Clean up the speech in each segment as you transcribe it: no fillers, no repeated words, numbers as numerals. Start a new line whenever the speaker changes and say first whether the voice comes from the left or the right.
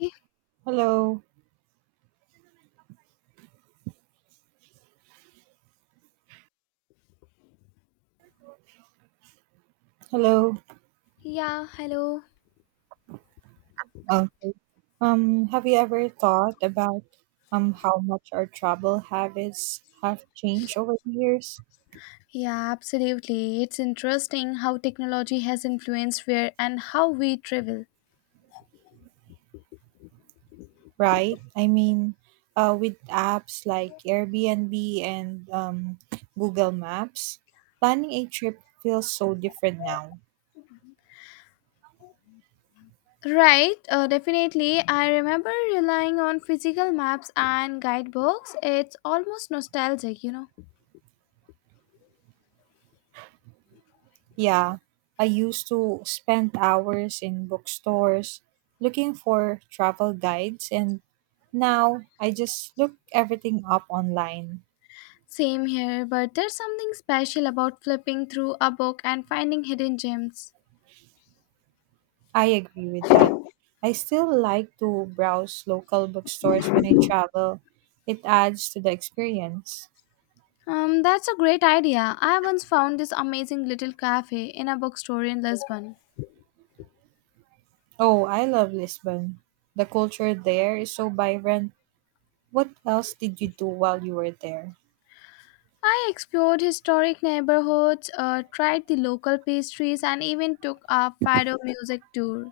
left: Eh,
right: Hello, hello.
left: Yeah, hello.
right: Um, have you ever thought about how much our travel habits have changed over the years?
left: Yeah, absolutely. It's interesting how technology has influenced where and how we travel.
right: Right? I mean, with apps like Airbnb and Google Maps, planning a trip feels so different now.
left: Right, definitely. I remember relying on physical maps and guidebooks. It's almost nostalgic, you know.
right: Yeah, I used to spend hours in bookstores looking for travel guides, and now I just look everything up online.
left: Same here, but there's something special about flipping through a book and finding hidden gems.
right: I agree with that. I still like to browse local bookstores when I travel. It adds to the experience.
left: That's a great idea. I once found this amazing little cafe in a bookstore in Lisbon.
right: Oh, I love Lisbon. The culture there is so vibrant. What else did you do while you were there?
left: I explored historic neighborhoods, tried the local pastries, and even took a Fado music tour.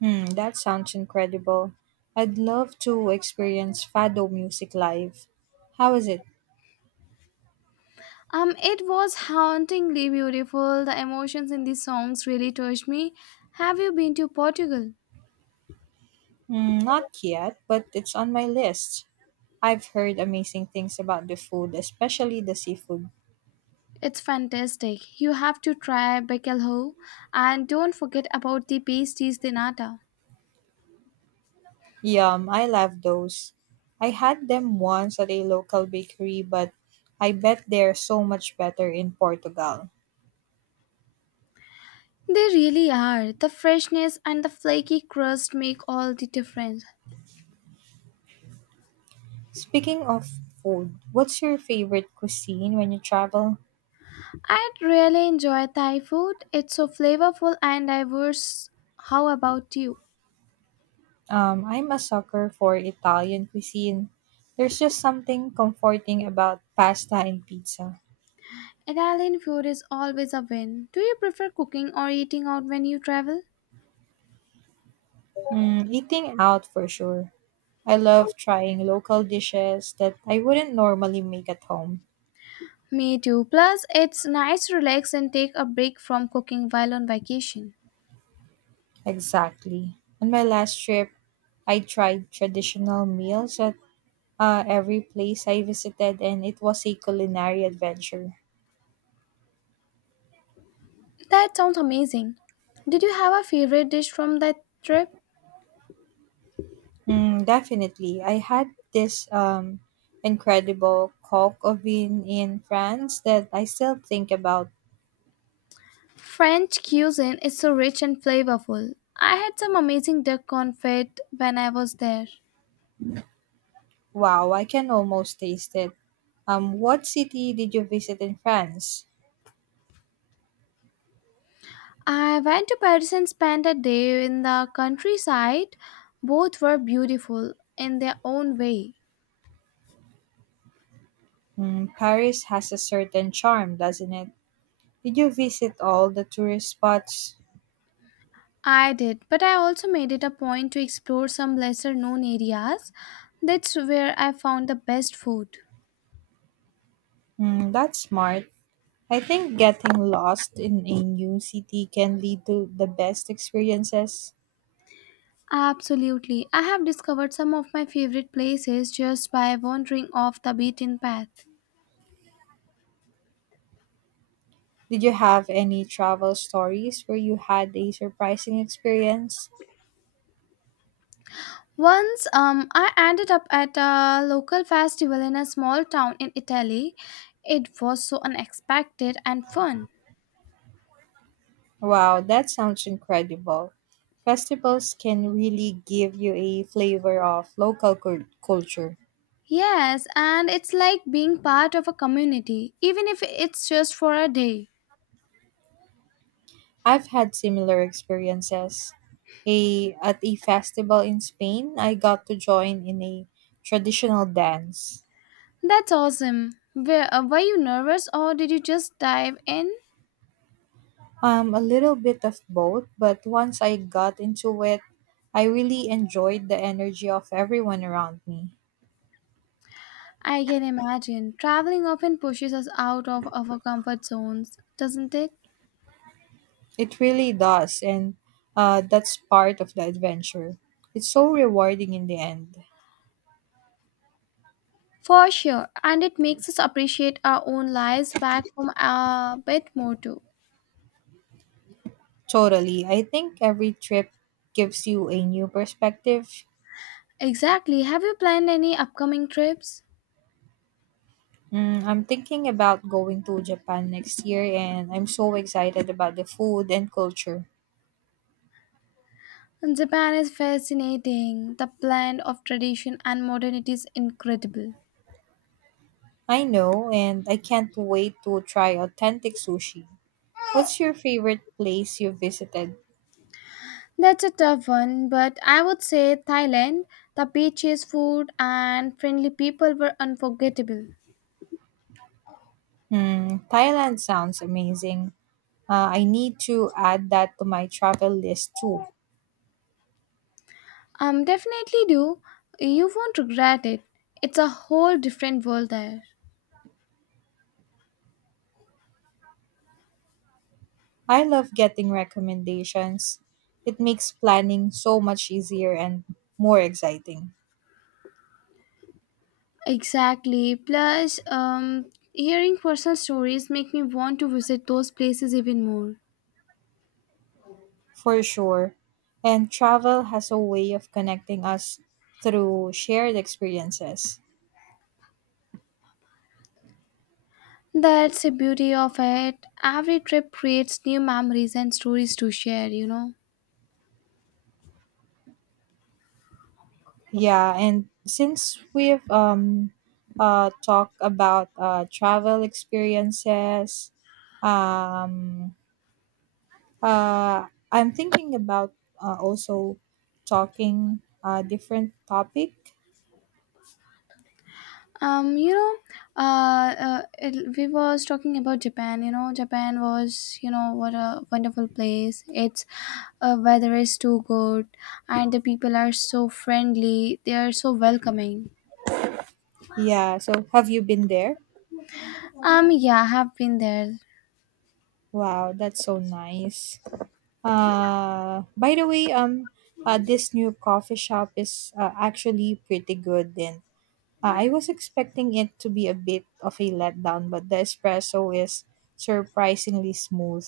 right: Hmm, that sounds incredible. I'd love to experience Fado music live. How is it?
left: It was hauntingly beautiful. The emotions in these songs really touched me. Have you been to Portugal?
right: Hmm, not yet, but it's on my list. I've heard amazing things about the food, especially the seafood.
left: It's fantastic. You have to try bacalhau, and don't forget about the pastries de nata.
right: Yum, I love those. I had them once at a local bakery, but I bet they're so much better in Portugal.
left: They really are. The freshness and the flaky crust make all the difference.
right: Speaking of food, what's your favorite cuisine when you travel?
left: I'd really enjoy Thai food. It's so flavorful and diverse. How about you?
right: I'm a sucker for Italian cuisine. There's just something comforting about pasta and pizza.
left: Italian food is always a win. Do you prefer cooking or eating out when you travel?
right: Eating out for sure. I love trying local dishes that I wouldn't normally make at home.
left: Me too. Plus, it's nice to relax and take a break from cooking while on vacation.
right: Exactly. On my last trip, I tried traditional meals at every place I visited, and it was a culinary adventure.
left: That sounds amazing. Did you have a favorite dish from that trip?
right: Definitely. I had this incredible coq au vin in France that I still think about.
left: French cuisine is so rich and flavorful. I had some amazing duck confit when I was there.
right: Wow, I can almost taste it. What city did you visit in France?
left: I went to Paris and spent a day in the countryside. Both were beautiful in their own way.
right: Paris has a certain charm, doesn't it? Did you visit all the tourist spots?
left: I did, but I also made it a point to explore some lesser known areas. That's where I found the best food.
right: That's smart. I think getting lost in a new city can lead to the best experiences.
left: Absolutely. I have discovered some of my favorite places just by wandering off the beaten path.
right: Did you have any travel stories where you had a surprising experience?
left: Once I ended up at a local festival in a small town in Italy. It was so unexpected and fun.
right: Wow, that sounds incredible. Festivals can really give you a flavor of local culture.
left: Yes, and it's like being part of a community, even if it's just for a day.
right: I've had similar experiences. At a festival in Spain, I got to join in a traditional dance.
left: That's awesome. Were you nervous or did you just dive in?
right: A little bit of both, but once I got into it, I really enjoyed the energy of everyone around me.
left: I can imagine. Traveling often pushes us out of our comfort zones, doesn't it?
right: It really does, and that's part of the adventure. It's so rewarding in the end.
left: For sure, and it makes us appreciate our own lives back from a bit more too.
right: Totally. I think every trip gives you a new perspective.
left: Exactly. Have you planned any upcoming trips?
right: I'm thinking about going to Japan next year, and I'm so excited about the food and culture.
left: Japan is fascinating. The blend of tradition and modernity is incredible.
right: I know, and I can't wait to try authentic sushi. What's your favorite place you visited?
left: That's a tough one, but I would say Thailand. The beaches, food, and friendly people were unforgettable.
right: Hmm, Thailand sounds amazing. I need to add that to my travel list too.
left: Definitely do. You won't regret it. It's a whole different world there.
right: I love getting recommendations. It makes planning so much easier and more exciting,
left: Exactly. Plus, hearing personal stories make me want to visit those places even more.
right: for sure. And travel has a way of connecting us through shared experiences.
left: That's the beauty of it. Every trip creates new memories and stories to share, you know.
right: Yeah, and since we've talked about travel experiences, um I'm thinking about also talking a different topic.
left: um you know we was talking about Japan, you know, Japan was, you know, what a wonderful place. Its weather is too good, and the people are so friendly, they are so welcoming.
right: Yeah, so have you been there?
left: Yeah, I have been there.
right: Wow, that's so nice. By the way, this new coffee shop is actually pretty good, and I was expecting it to be a bit of a letdown, but the espresso is surprisingly smooth.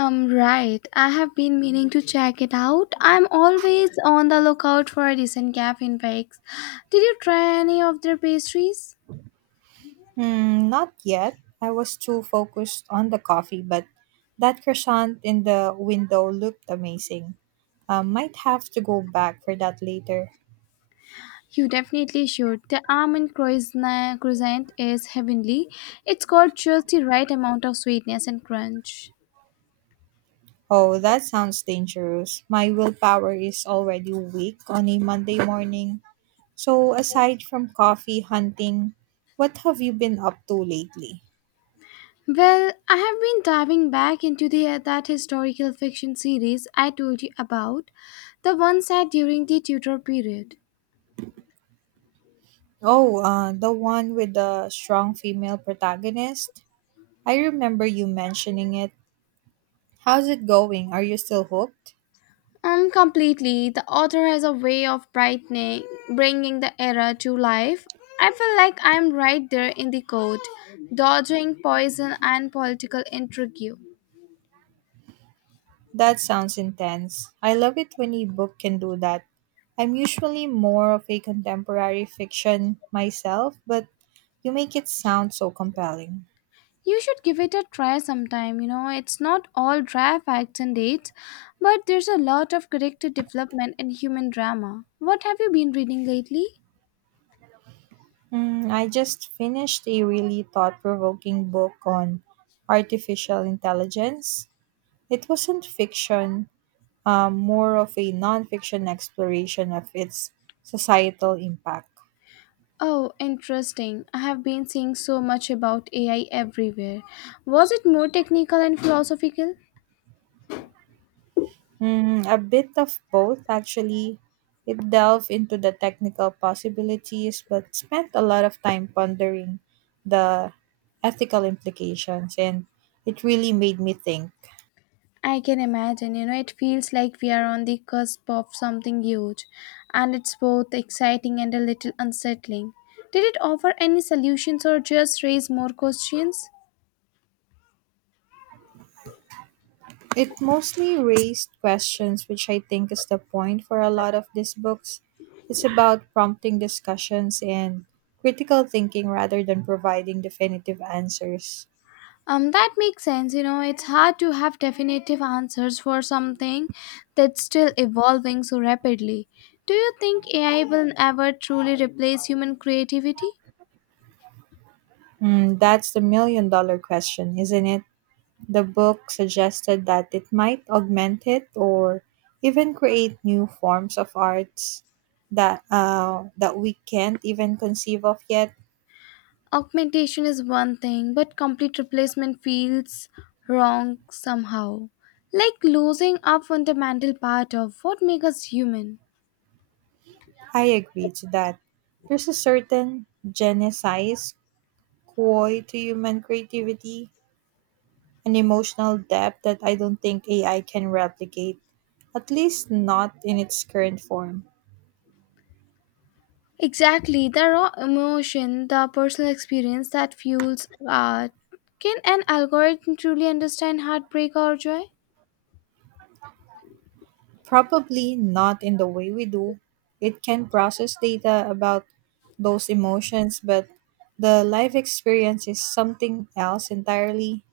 left: Right, I have been meaning to check it out. I'm always on the lookout for a decent cafe in bakes. Did you try any of their pastries?
right: Hmm, not yet. I was too focused on the coffee, but that croissant in the window looked amazing. I might have to go back for that later.
left: You definitely should. The almond croissant is heavenly. It's got just the right amount of sweetness and crunch.
right: Oh, that sounds dangerous. My willpower is already weak on a Monday morning. So, aside from coffee hunting, what have you been up to lately?
left: Well, I have been diving back into the that historical fiction series I told you about, the one set during the Tudor period.
right: Oh, the one with the strong female protagonist? I remember you mentioning it. How's it going? Are you still hooked?
left: Completely. The author has a way of bringing the era to life. I feel like I'm right there in the court, dodging poison and political intrigue.
right: That sounds intense. I love it when a book can do that. I'm usually more of a contemporary fiction myself, but you make it sound so compelling.
left: You should give it a try sometime. You know, it's not all dry facts and dates, but there's a lot of character development and human drama. What have you been reading lately?
right: I just finished a really thought provoking book on artificial intelligence. It wasn't fiction, more of a nonfiction exploration of its societal impact.
left: Oh, interesting. I have been seeing so much about AI everywhere. Was it more technical and philosophical?
right: A bit of both, actually. It delved into the technical possibilities, but spent a lot of time pondering the ethical implications, and it really made me think.
left: I can imagine, you know, it feels like we are on the cusp of something huge, and it's both exciting and a little unsettling. Did it offer any solutions or just raise more questions?
right: It mostly raised questions, which I think is the point for a lot of these books. It's about prompting discussions and critical thinking rather than providing definitive answers.
left: That makes sense. You know, it's hard to have definitive answers for something that's still evolving so rapidly. Do you think AI will ever truly replace human creativity?
right: Hmm, that's the million dollar question, isn't it? The book suggested that it might augment it or even create new forms of arts that we can't even conceive of yet.
left: Augmentation is one thing, but complete replacement feels wrong somehow. Like losing a fundamental part of what makes us human.
right: I agree to that. There's a certain genesize coy to human creativity, an emotional depth that I don't think AI can replicate, at least not in its current form.
left: Exactly, the raw emotion, the personal experience that fuels art. Can an algorithm truly understand heartbreak or joy?
right: Probably not in the way we do. It can process data about those emotions, but the life experience is something else entirely.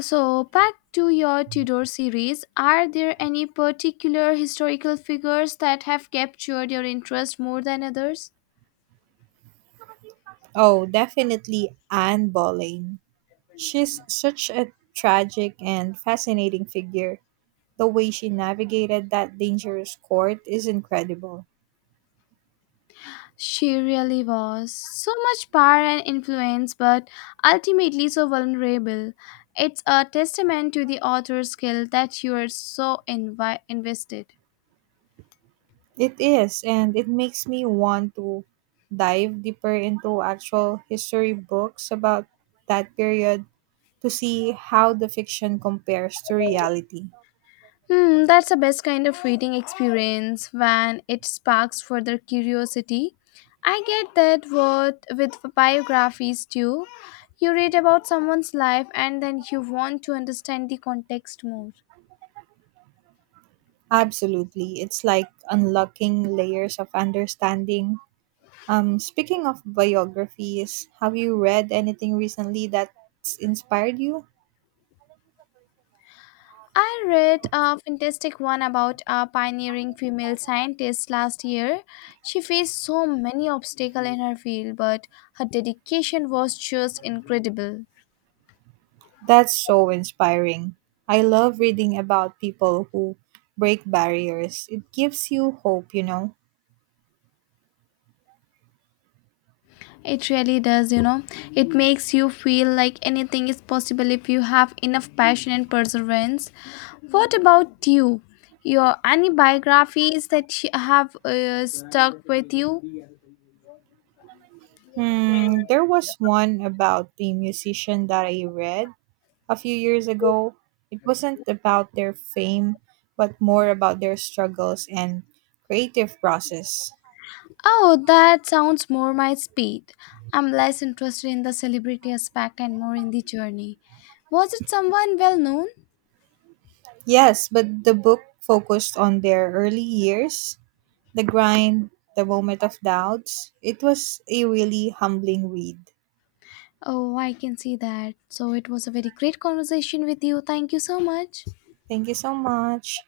left: So, back to your Tudor series, are there any particular historical figures that have captured your interest more than others?
right: Oh, definitely Anne Boleyn. She's such a tragic and fascinating figure. The way she navigated that dangerous court is incredible.
left: She really was. So much power and influence, but ultimately so vulnerable. It's a testament to the author's skill that you are so invested.
right: It is, and it makes me want to dive deeper into actual history books about that period to see how the fiction compares to reality.
left: Hmm, that's the best kind of reading experience when it sparks further curiosity. I get that what with biographies too. You read about someone's life and then you want to understand the context more.
right: Absolutely. It's like unlocking layers of understanding. Speaking of biographies, have you read anything recently that's inspired you?
left: I read a fantastic one about a pioneering female scientist last year. She faced so many obstacles in her field, but her dedication was just incredible.
right: That's so inspiring. I love reading about people who break barriers. It gives you hope.
left: It really does, you know. It makes you feel like anything is possible if you have enough passion and perseverance. What about you? Your any biographies that you have stuck with you?
right: Hmm, there was one about the musician that I read a few years ago. It wasn't about their fame, but more about their struggles and creative process.
left: Oh, that sounds more my speed. I'm less interested in the celebrity aspect and more in the journey. Was it someone well known?
right: Yes, but the book focused on their early years, the grind, the moment of doubts. It was a really humbling read.
left: Oh, I can see that. So it was a very great conversation with you. Thank you so much.
right: Thank you so much.